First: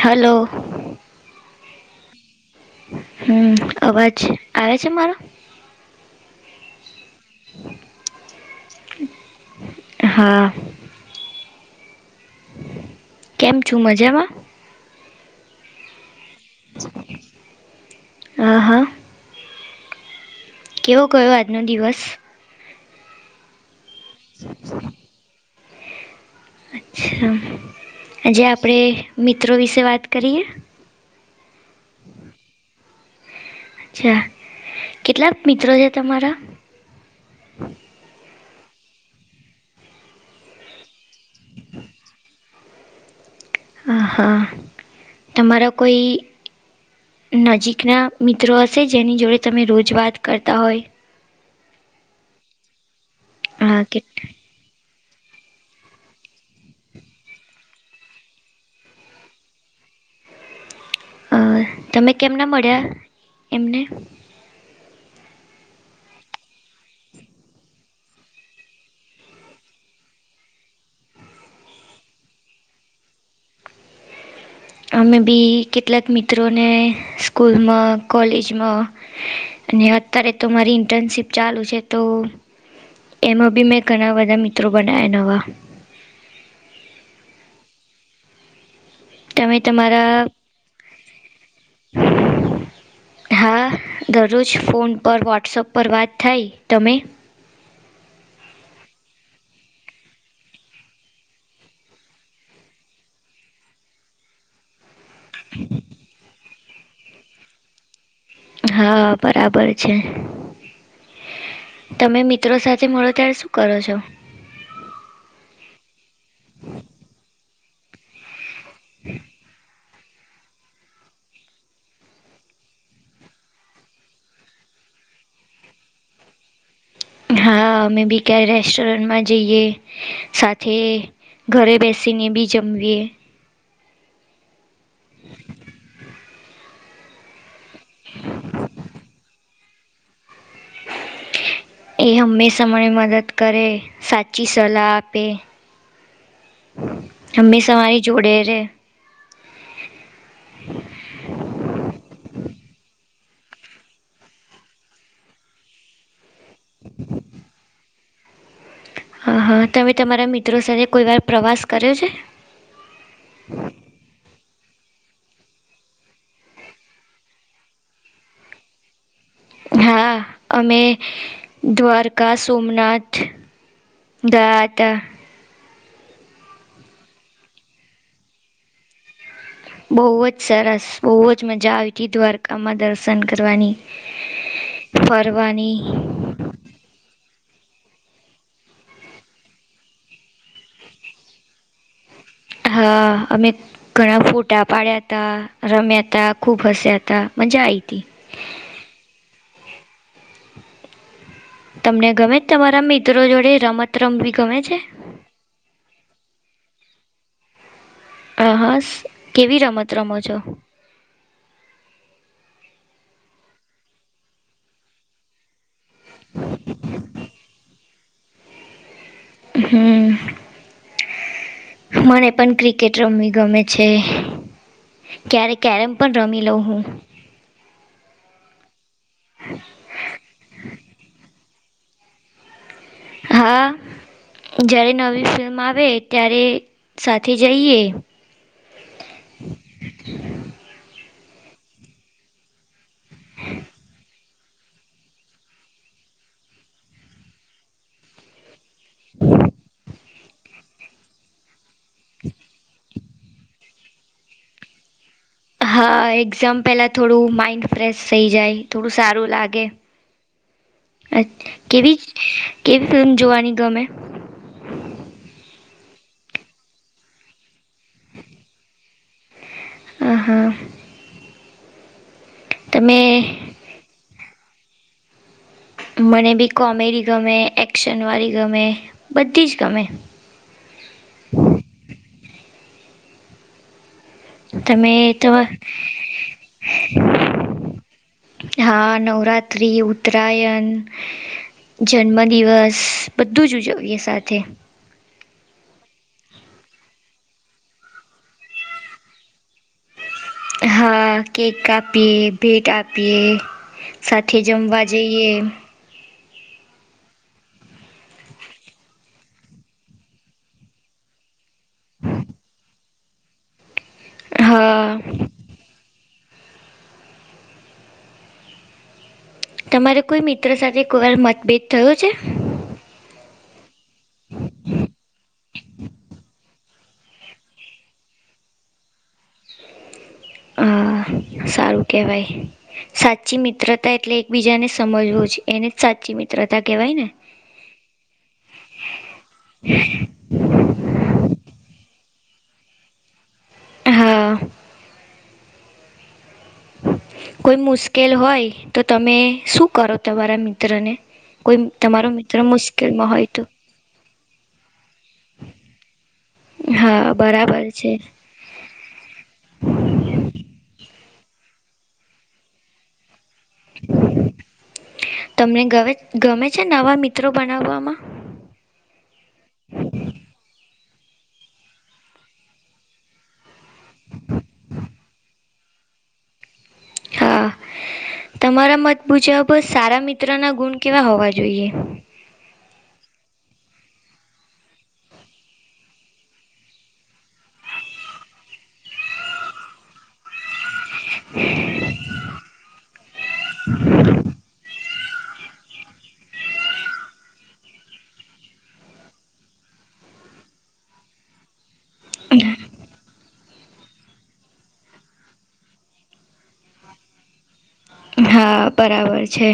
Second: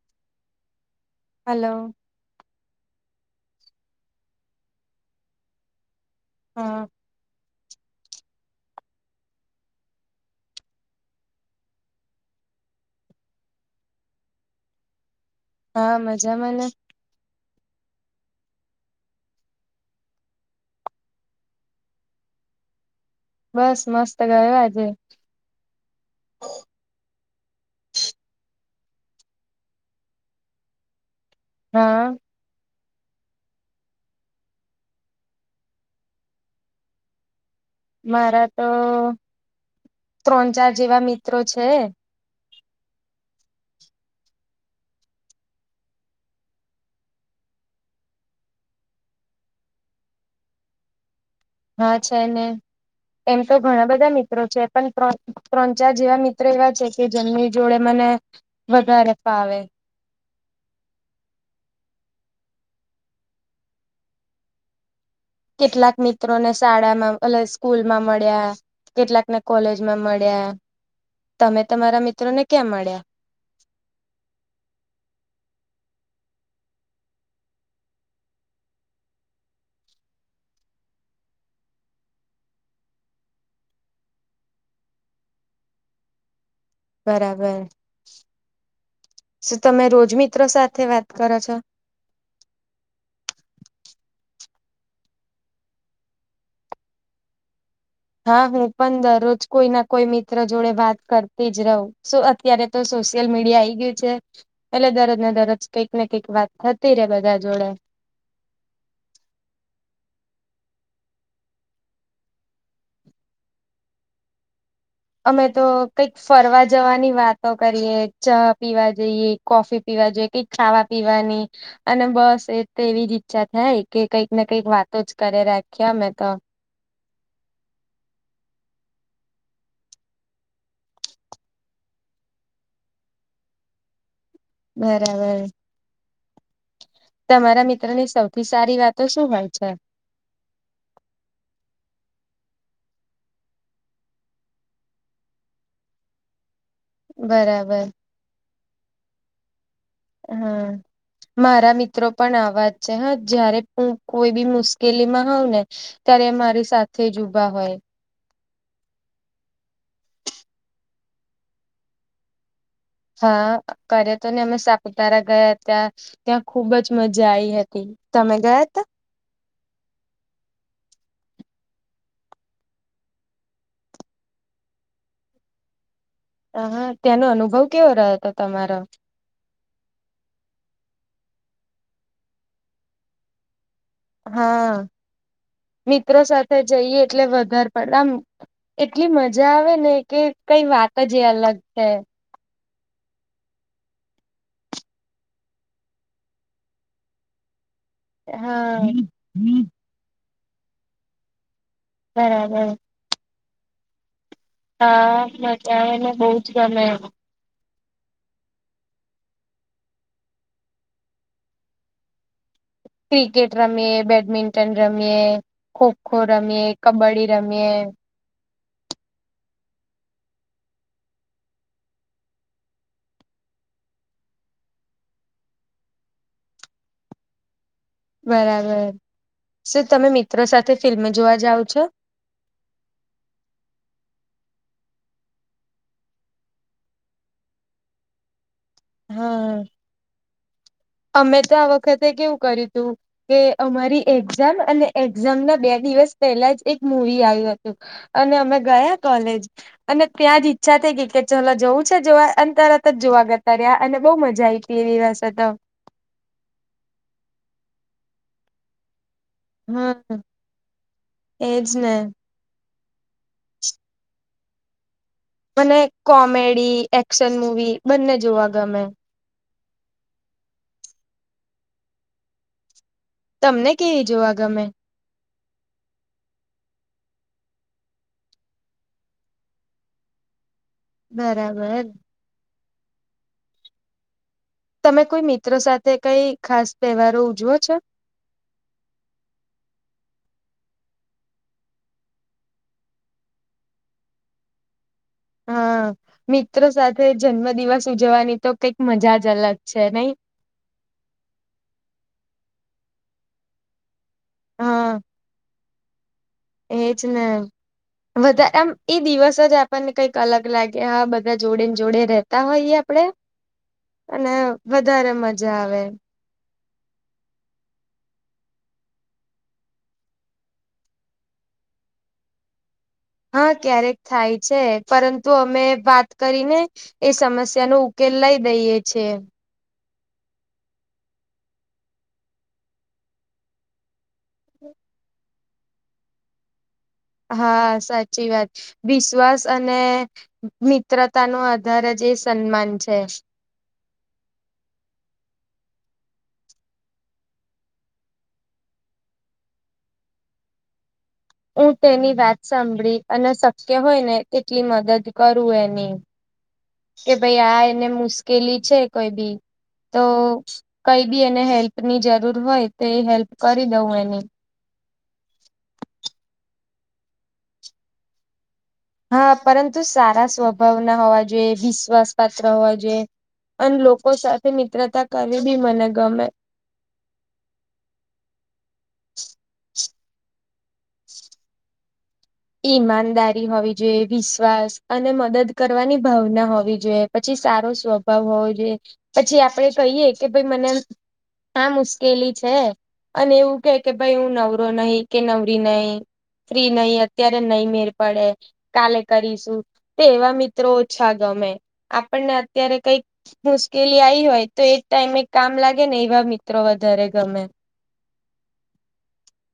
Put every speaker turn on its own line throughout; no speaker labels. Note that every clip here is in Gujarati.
હલો
હલો
હમ અવાજ આવે છે મારો
હા
હા કેમ છું મજામાં
હા મજા માને
હા હા કેવો ગયો આજનો દિવસ
બસ મસ્ત ગયો આજે
અચ્છા આજે આપણે મિત્રો વિશે વાત કરીએ
હા.
અચ્છા કેટલાક મિત્રો છે તમારા.
મારા તો ત્રણ ચાર જેવા મિત્રો છે
અહા તમારા કોઈ નજીકના મિત્રો હશે જેની જોડે તમે રોજ વાત કરતા હોય
હા છે ને એમ તો
હા
ઘણા
કે
બધા મિત્રો છે પણ ત્રણ ચાર જેવા મિત્ર એવા છે કે જેમની જોડે મને વધારે ફાવે
તમે કેમના મળ્યા એમને
કેટલાક મિત્રો ને શાળામાં એટલે સ્કૂલ માં મળ્યા કેટલાકને કોલેજ માં મળ્યા તમે તમારા મિત્રો ને ક્યાં મળ્યા
અમે બી કેટલાક મિત્રોને સ્કૂલમાં કોલેજમાં અને અત્યારે તો મારી ઇન્ટર્નશીપ ચાલુ છે તો એમાં બી મેં ઘણા વધા મિત્રો બનાયા નવા
બરાબર શું તમે રોજ મિત્રો સાથે વાત કરો છો
હ હા દરરોજ ફોન પર વોટ્સઅપ પર વાત થાય તમે
હા હું પણ દરરોજ કોઈ ના કોઈ મિત્ર જોડે વાત કરતી જ રહું અત્યારે તો સોશિયલ મીડિયા આઈ ગયું છે એલે ને દરજ કંઈક ને કંઈક વાત થતી રે બધા જોડે
હા બરાબર છે. તમે મિત્રો સાથે મળો ત્યારે શું કરો છો.
અમે તો કંઈક ફરવા જવાની વાતો કરીએે ચા પીવા જઈએ કોફી પીવા જોઈએ કઈક ખાવા પીવાની અને બસ એ તો એવી જ ઈચ્છા થાય કે કંઈક ને કંઈક વાતો જ કરે રાખી અમે તો
હા અમે બી ક્યાય રેસ્ટોરન્ટમાં જઈએ સાથે ઘરે બેસીને બી જમવીએ
બરાબર તમારા મિત્રો ની સૌથી સારી વાતો શું હોય છે.
[inaudible] એ હંમેશા મને મદદ કરે સાચી સલાહ આપે. હંમેશા
બરાબર
મારી જોડે રે.
હા. મારા મિત્રો પણ આવાજ છે હા જયારે હું કોઈ બી મુશ્કેલી માં હઉ ને ત્યારે મારી સાથે જ ઉભા હોય.
હ હા તમે તમારા મિત્રો સાથે કોઈ વાર પ્રવાસ કર્યો છે.
હા કરે તો ને અમે સાપુતારા ગયા હતા. ત્યાં ખુબ જ મજા આઈ હતી તમે ગયા ત.
હા અમે દ્વારકા સોમનાથ ગયા તા.
હ હા ત્યાંનો અનુભવ કેવો રહેતો હતો તમારો.
બહુ જ સરસ બહુ જ મજા આવી હતી દ્વારકામાં દર્શન કરવાની.
હા
ફરવાની
મિત્રો સાથે જઈએ એટલે વધારે [unintelligible] એટલી મજા આવે ને કે કઈ વાત જ એ અલગ છે.
હા અમે ઘણા ફોટા પાડ્યા હતા રમ્યા તા ખૂબ હસ્યા હતા મજા આવી હતી.
હા.
તમને ગમે
બરાબર
તમારા મિત્રો જોડે રમત રમવી ગમે છે.
હા મજ આવેને બહું જ ગમે.
આ હસ કેવી રમત રમો છો.
ક્રિકેટ રમીએ બેડમિન્ટન રમીએ ખોખો રમીએ કબડ્ડી રમીએ
હમ્મ. મને પણ ક્રિકેટ રમવી ગમે છે. ક્યારે ક્યારે પણ રમી લો હું.
બરાબર શું તમે મિત્રો સાથે ફિલ્મ જોવા જાવો છો.
હા. જ્યારે નવી ફિલ્મ આવે ત્યારે સાથે જઈએ.
હા. અમે તો આ વખતે કેવું કર્યું તું કે અમારી એક્ઝામ અને એક્ઝામ ના બે દિવસ પહેલા જ એક મૂવી આવ્યો હતું. તું અને અમે ગયા કોલેજ અને ત્યાં જ ઈચ્છા થઈ ગઈ કે ચલો જવું છે જોવા અ તરત જ જોવા ગતા રહ્યા અને બહુ મજા આ આવી તે દિવસે તો.
હા એક્ઝામ પહેલા થોડું માઈન્ડ ફ્રેશ થઈ જાય થોડું સારું લાગ ગે
હમ એજ ને
કેવી કેવી ફિલ્મ જોવાની ગમે.
મને કોમેડી એક્શન મુવી બંને જોવા ગમે.
અ હા. તમે
તમને કેવી જોવા ગમે.
મને બી કોમેડી ગમે એક્શનવાળી ગમે બધી જ ગમે.
બરાબર. તમે કોઈ મિત્ર સાથે કઈ ખાસ તહેવારો ઉજવો છો.
હા નવરાત્રી ઉત્તરાયણ જન્મ દિવસ બધું જ ઉજવીએ સાથે.
હા મિત્રો સાથે જન્મ દિવસ ઉજવવાની તો કઈક મજા જ અલગ છે નઈ.
હા કેક કાપીએ ભેટ આપીએ. સાથે જમવા
હા
જઈએ.
એજ ને. વધારે આમ એ દિવસ જ આપણને કઈક અલગ લાગે હા બધા જોડે ને જોડે રહે. તા હોય આપડે
[inaudible]
અને
હા
વધારે મજા આવે.
તમારે કોઈ મિત્ર સાથે કોઈ વાર મતભેદ થયો છે.
હા ક્યારેક થાય છે પરંતુ અમે વાત કરીને એ સમસ્યા નો ઉકેલ લઈ દઈે છે.
અ સારું કહેવાય સાચી મિત્રતા એટલે એકબીજાને સમજવો છે એને જ સાચી મિત્રતા કહેવાય ને
હા સાચી વાત વિશ્વાસ અને મિત્રતા નો આધાર જ એ સન્માન છે.
હા કોઈ મુશ્કેલ હોય તો તમે શું કરો તમારા મિત્રને કોઈ
હું
તમારો
તેની
મિત્ર
વાત સાંભળી
મુશ્કેલમાં હોય
અને
તો
શક્ય હોય ને તેટલી મદદ કરું એની
હા બરાબર છે.
પેલી છે કોઈ બી તો કઈ બી એને હેલ્પ ની જરૂર હોય તો એ હેલ્પ કરી દઉં એને.
તમને ગમે ગમે છે નવા મિત્રો બનાવવામાં
હા પરંતુ સારા સ્વભાવના હોવા જોઈએ વિશ્વાસ પાત્ર હોવા જોઈએ અને લોકો સાથે મિત્રતા કરવી બી મને ગમે.
હા તમારા મત મુજબ સારા મિત્ર ના ગુણ કેવા હોવા જોઈએ
ઈમાનદારી હોવી જોઈએ વિશ્વાસ અને મદદ કરવાની ભાવના હોવી જોઈએ પછી સારો સ્વભાવ હોવો જોઈએ પછી આપડે કહીયએ કે ભાઈ મને હા મુશ્કેલી છે અને એવું કે કે ભાઈ હું નવરો નહી કે નવરી નહી ફ્રી નહી અત્યારે નહી મેર પડે કાલે કરીશું તો એવા મિત્રો ઓછા ગમે. આપણને અત્યારે કઈક મુશ્કેલી આવીઈ હોય તો એ ટાઈમે એક કામ લાગે ને એવા મિત્રો વધારે ગમે.
હા બરાબર છે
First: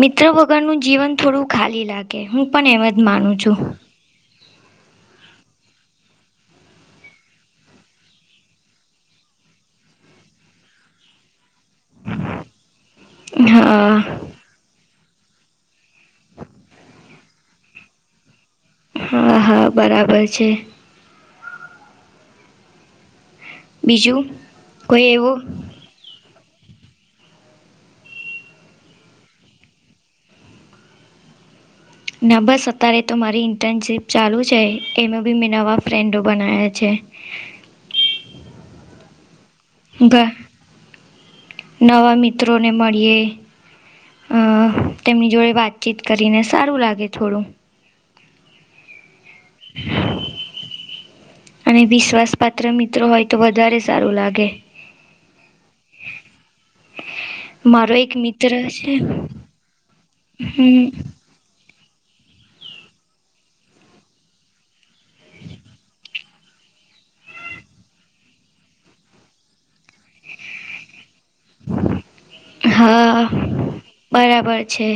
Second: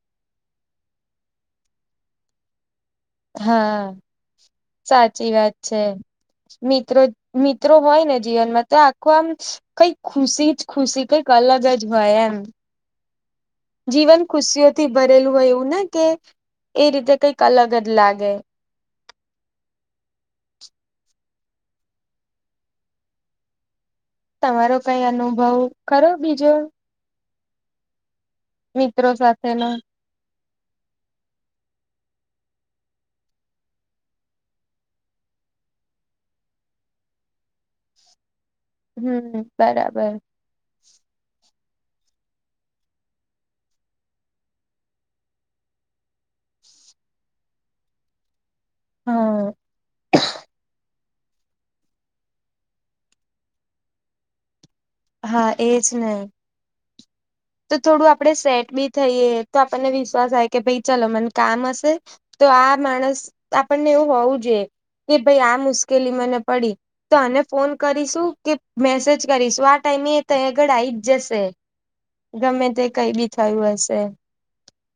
મિત્રો વગરનું જીવન થોડું ખાલી લાગતું હું પણ એમ જ માનું છું.
હા સાચી વાત છે મિત્રો મિત્રો હોય ને જીવનમાં તો આખું આમ કઈક ખુશી જ ખુશી કઈક અલગ જ હોય એમ.
હા
જીવન ખુશીઓથી ભરેલું હોય એવું ને કે એ રીતે કઈક અલગ જ લાગે
હા હા બરાબર છે. બીજું
તમારો કઈ
કોઈ એવું
અનુભવ કરરો બીજો મિત્રો સાથે ના
ના બસ અત્યારે તો મારી ઇન્ટર્નશીપ ચાલુ છે એમાં બી મેં નવા ફ્રેન્ડો બનાવ્યા છે.
હમ બરાબર
નવા મિત્રોને મળીએ અ તેમની જોડે વાતચીત કરીને સારું લાગે થોડું.
હ
હ [unintelligible] અને વિશ્વાસ પાત્ર મિત્રો હોય તો વધારે સારું લાગે.
હા એ જ ને તો
મારો
થોડું
એક
આપડે
મિત્ર
સેટ બી
છે
થઈએ તો આપણને વિશ્વાસ આવે કે ભાઈ
હમ
ચાલ મને કામ હશે તો આ માણસ આપણને એવું હોવું જોઈએ. કે ભાઈ આ મુશ્કેલી મને પડી. તો આને ફોન કરીશું કે મેસેજ કરીશું આ ટાઈમે એ ત્યાં આગળ આવી જ જશે. ગમે તે કઈ
હા
બી થયું હશે
બરાબર છે.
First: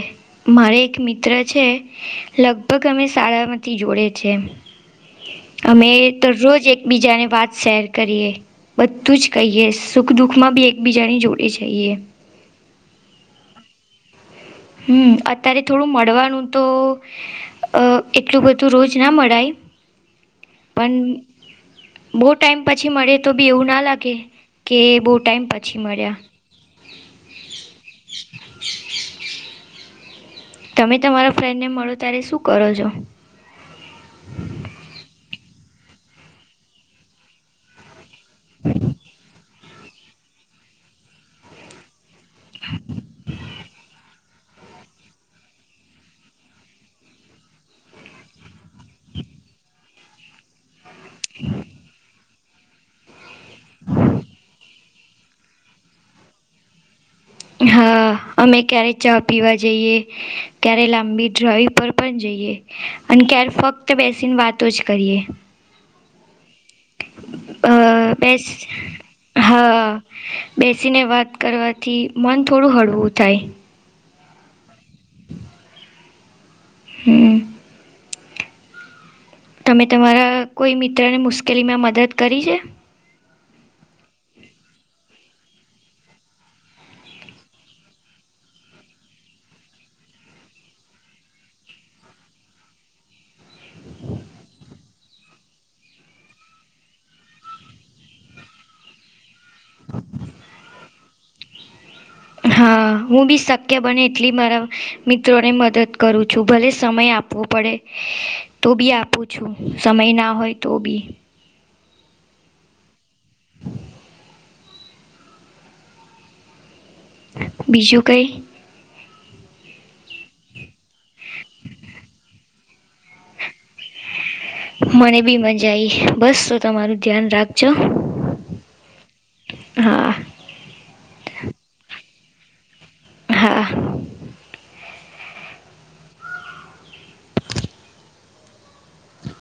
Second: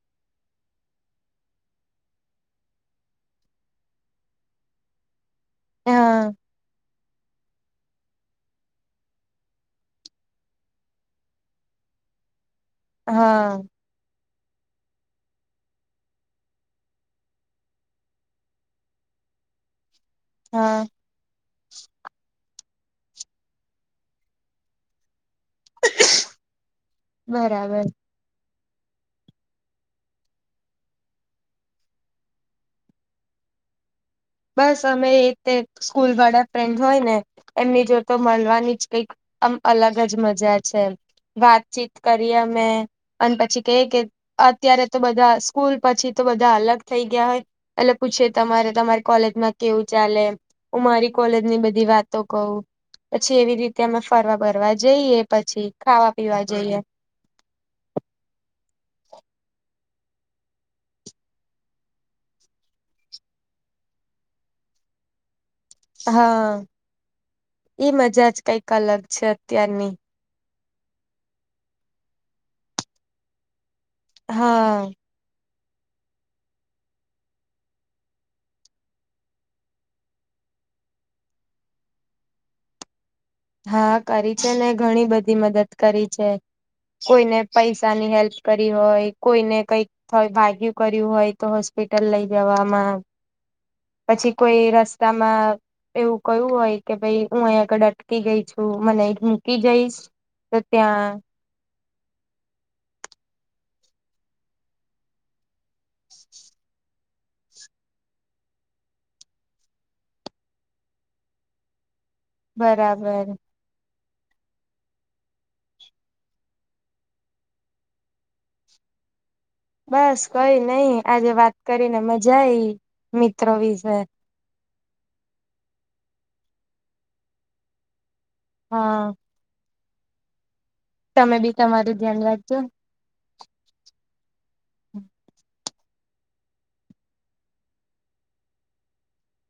મારે એક મિત્ર છે લગભગ અમે શાળામાંથી જોડે છે. અમે
હા
દરરોજ એક એકબીજાને વાત શેર કરીએ બધું જ કહીએ સુખ દુઃખમાં બી એકબીજાની જોડ જ હોઈએ.
હા
હમ અત્યારે થોડું મળવાનું તો અ એટલું બધું રોજ ના મળાય
હા
પણ બવ ટાઈમ પછી મળે તો બી એવું ના લાગે કે બવ ટાઈમ પછી મળ્યા.
બરાબર.
તમે તમારા ફ્રેન્ડને મળો ત્યારે શું કરો છો?
બસ અમે એ તે સ્કૂલ વાળા ફ્રેન્ડ હોય ને એમની જોડે તો મળવાની જ કઈક આમ અલગ જ મજા છે. વાતચીત કરીએ અમે અને પછી કેય કે અત્યારે તો બધા સ્કૂલ પછી તો બધા અલગ થઈ ગયા હોય. એટલે પૂછે પછી તમારે તમારી કોલેજમાં કેવું ચાલે હું મારી કોલેજ ની બધી વાતો કવ પછી એવી રીતે અમે ફરવા બરવા જઈએ પછી ખાવા પીવા જઈએ.
હા અમે ક્યારેક ચા પીવા જઈએ ક્યારેય લાંબી ડ્રાઈવ પર પણ જઈએ. અને ત્યારે ફક્ત બેસીને વાતો જ કરીએ.
હા
અ
ઈ મજા જ
બેસ
કઈક અલગ છે અત્યારની
હા બેસીને વાત કરવાથી મન થોડું હળવું થાય.
હા.
હમ તમે તમારા કોઈ મિત્રને મુશ્કેલીમાં મદદ કરી છે?
હા કરી છે ને ઘણી બધી મદદ કરી છે. કોઈને પૈસાની હેલ્પ કરી હોય કોઈને કઈક થય વાગ્યું કર્યું હોય તો હોસ્પિટલ લઈ જવામાં પછી કોઈ રસ તમાં [unintelligible] એવું કયું હોય કે ભાઈ હું અહીંયા આગળ અટકી ગઈ છું મને મૂકી જઈશ? તો ત્યાં
હા હું બી શક્ય બને એટલી મારા મિત્રોને મદદ કરું છું ભલે સમય આપવો પડે. તો બી આપું છું સમય ના હોય તો બી
બરાબર
બીજું કંઈ?
બસ કઈ નઈ આજે વાત કરીને મજા આઈ મિત્રો વિશે.
મને બી મજા આવી બસ તો તમારું ધ્યાન રાખજો.
હા
હા
તમે બી તમારું ધ્યાન રાખજો.
હા